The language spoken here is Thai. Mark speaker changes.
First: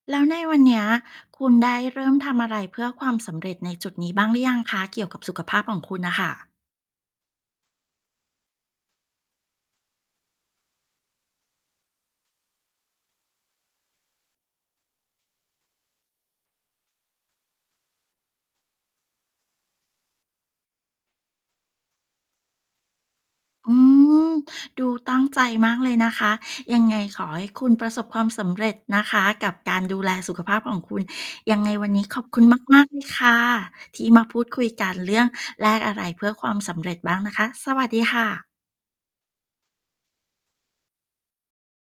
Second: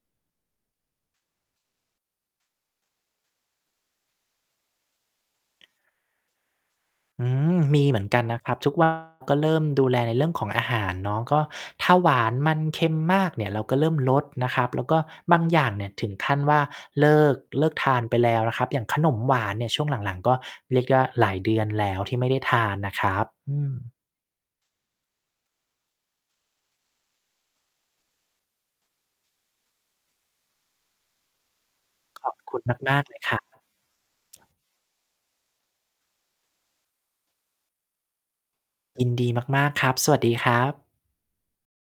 Speaker 1: แล้วในวันเนี้ย คุณได้เริ่มทำอะไรเพื่อความสำเร็จในจุดนี้บ้างหรือยังคะ? เกี่ยวกับสุขภาพของคุณน่ะค่ะ
Speaker 2: อืม มีเหมือนกันนะครับ ทุก วัน ก็เริ่มดูแลในเรื่องของอาหารเนาะ ก็ถ้า หวาน มัน เค็มมากเนี่ย เราก็เริ่มลดนะครับ แล้วก็บางอย่างเนี่ย ถึงขั้นว่าเลิก เลิกทานไปแล้วนะครับ อย่างขนมหวานเนี่ย ช่วงหลัง ๆ ก็เรียกได้ว่าหลายเดือนแล้วที่ไม่ได้ทานนะครับ อื
Speaker 1: อื
Speaker 2: ม
Speaker 1: ม ดูตั้งใจมากเลยนะคะ ยังไงขอให้คุณประสบความสำเร็จนะคะ กับการ ดูแลสุขภาพของคุณ ยังไงวันนี้ขอ
Speaker 2: ข
Speaker 1: บ
Speaker 2: อบ
Speaker 1: คุณ
Speaker 2: คุณ
Speaker 1: มาก ๆ
Speaker 2: ม
Speaker 1: เล
Speaker 2: าก
Speaker 1: ย
Speaker 2: ๆ เล
Speaker 1: ค
Speaker 2: ยค
Speaker 1: ่
Speaker 2: ร
Speaker 1: ะ
Speaker 2: ับ
Speaker 1: ที่มาพูดคุยกันเรื่องแลกอะไรเพื่อความสำเร็จบ้างนะคะ สวัสดีค่ะ
Speaker 2: ยินดีมาก ๆ ครับ สวัสดีครับ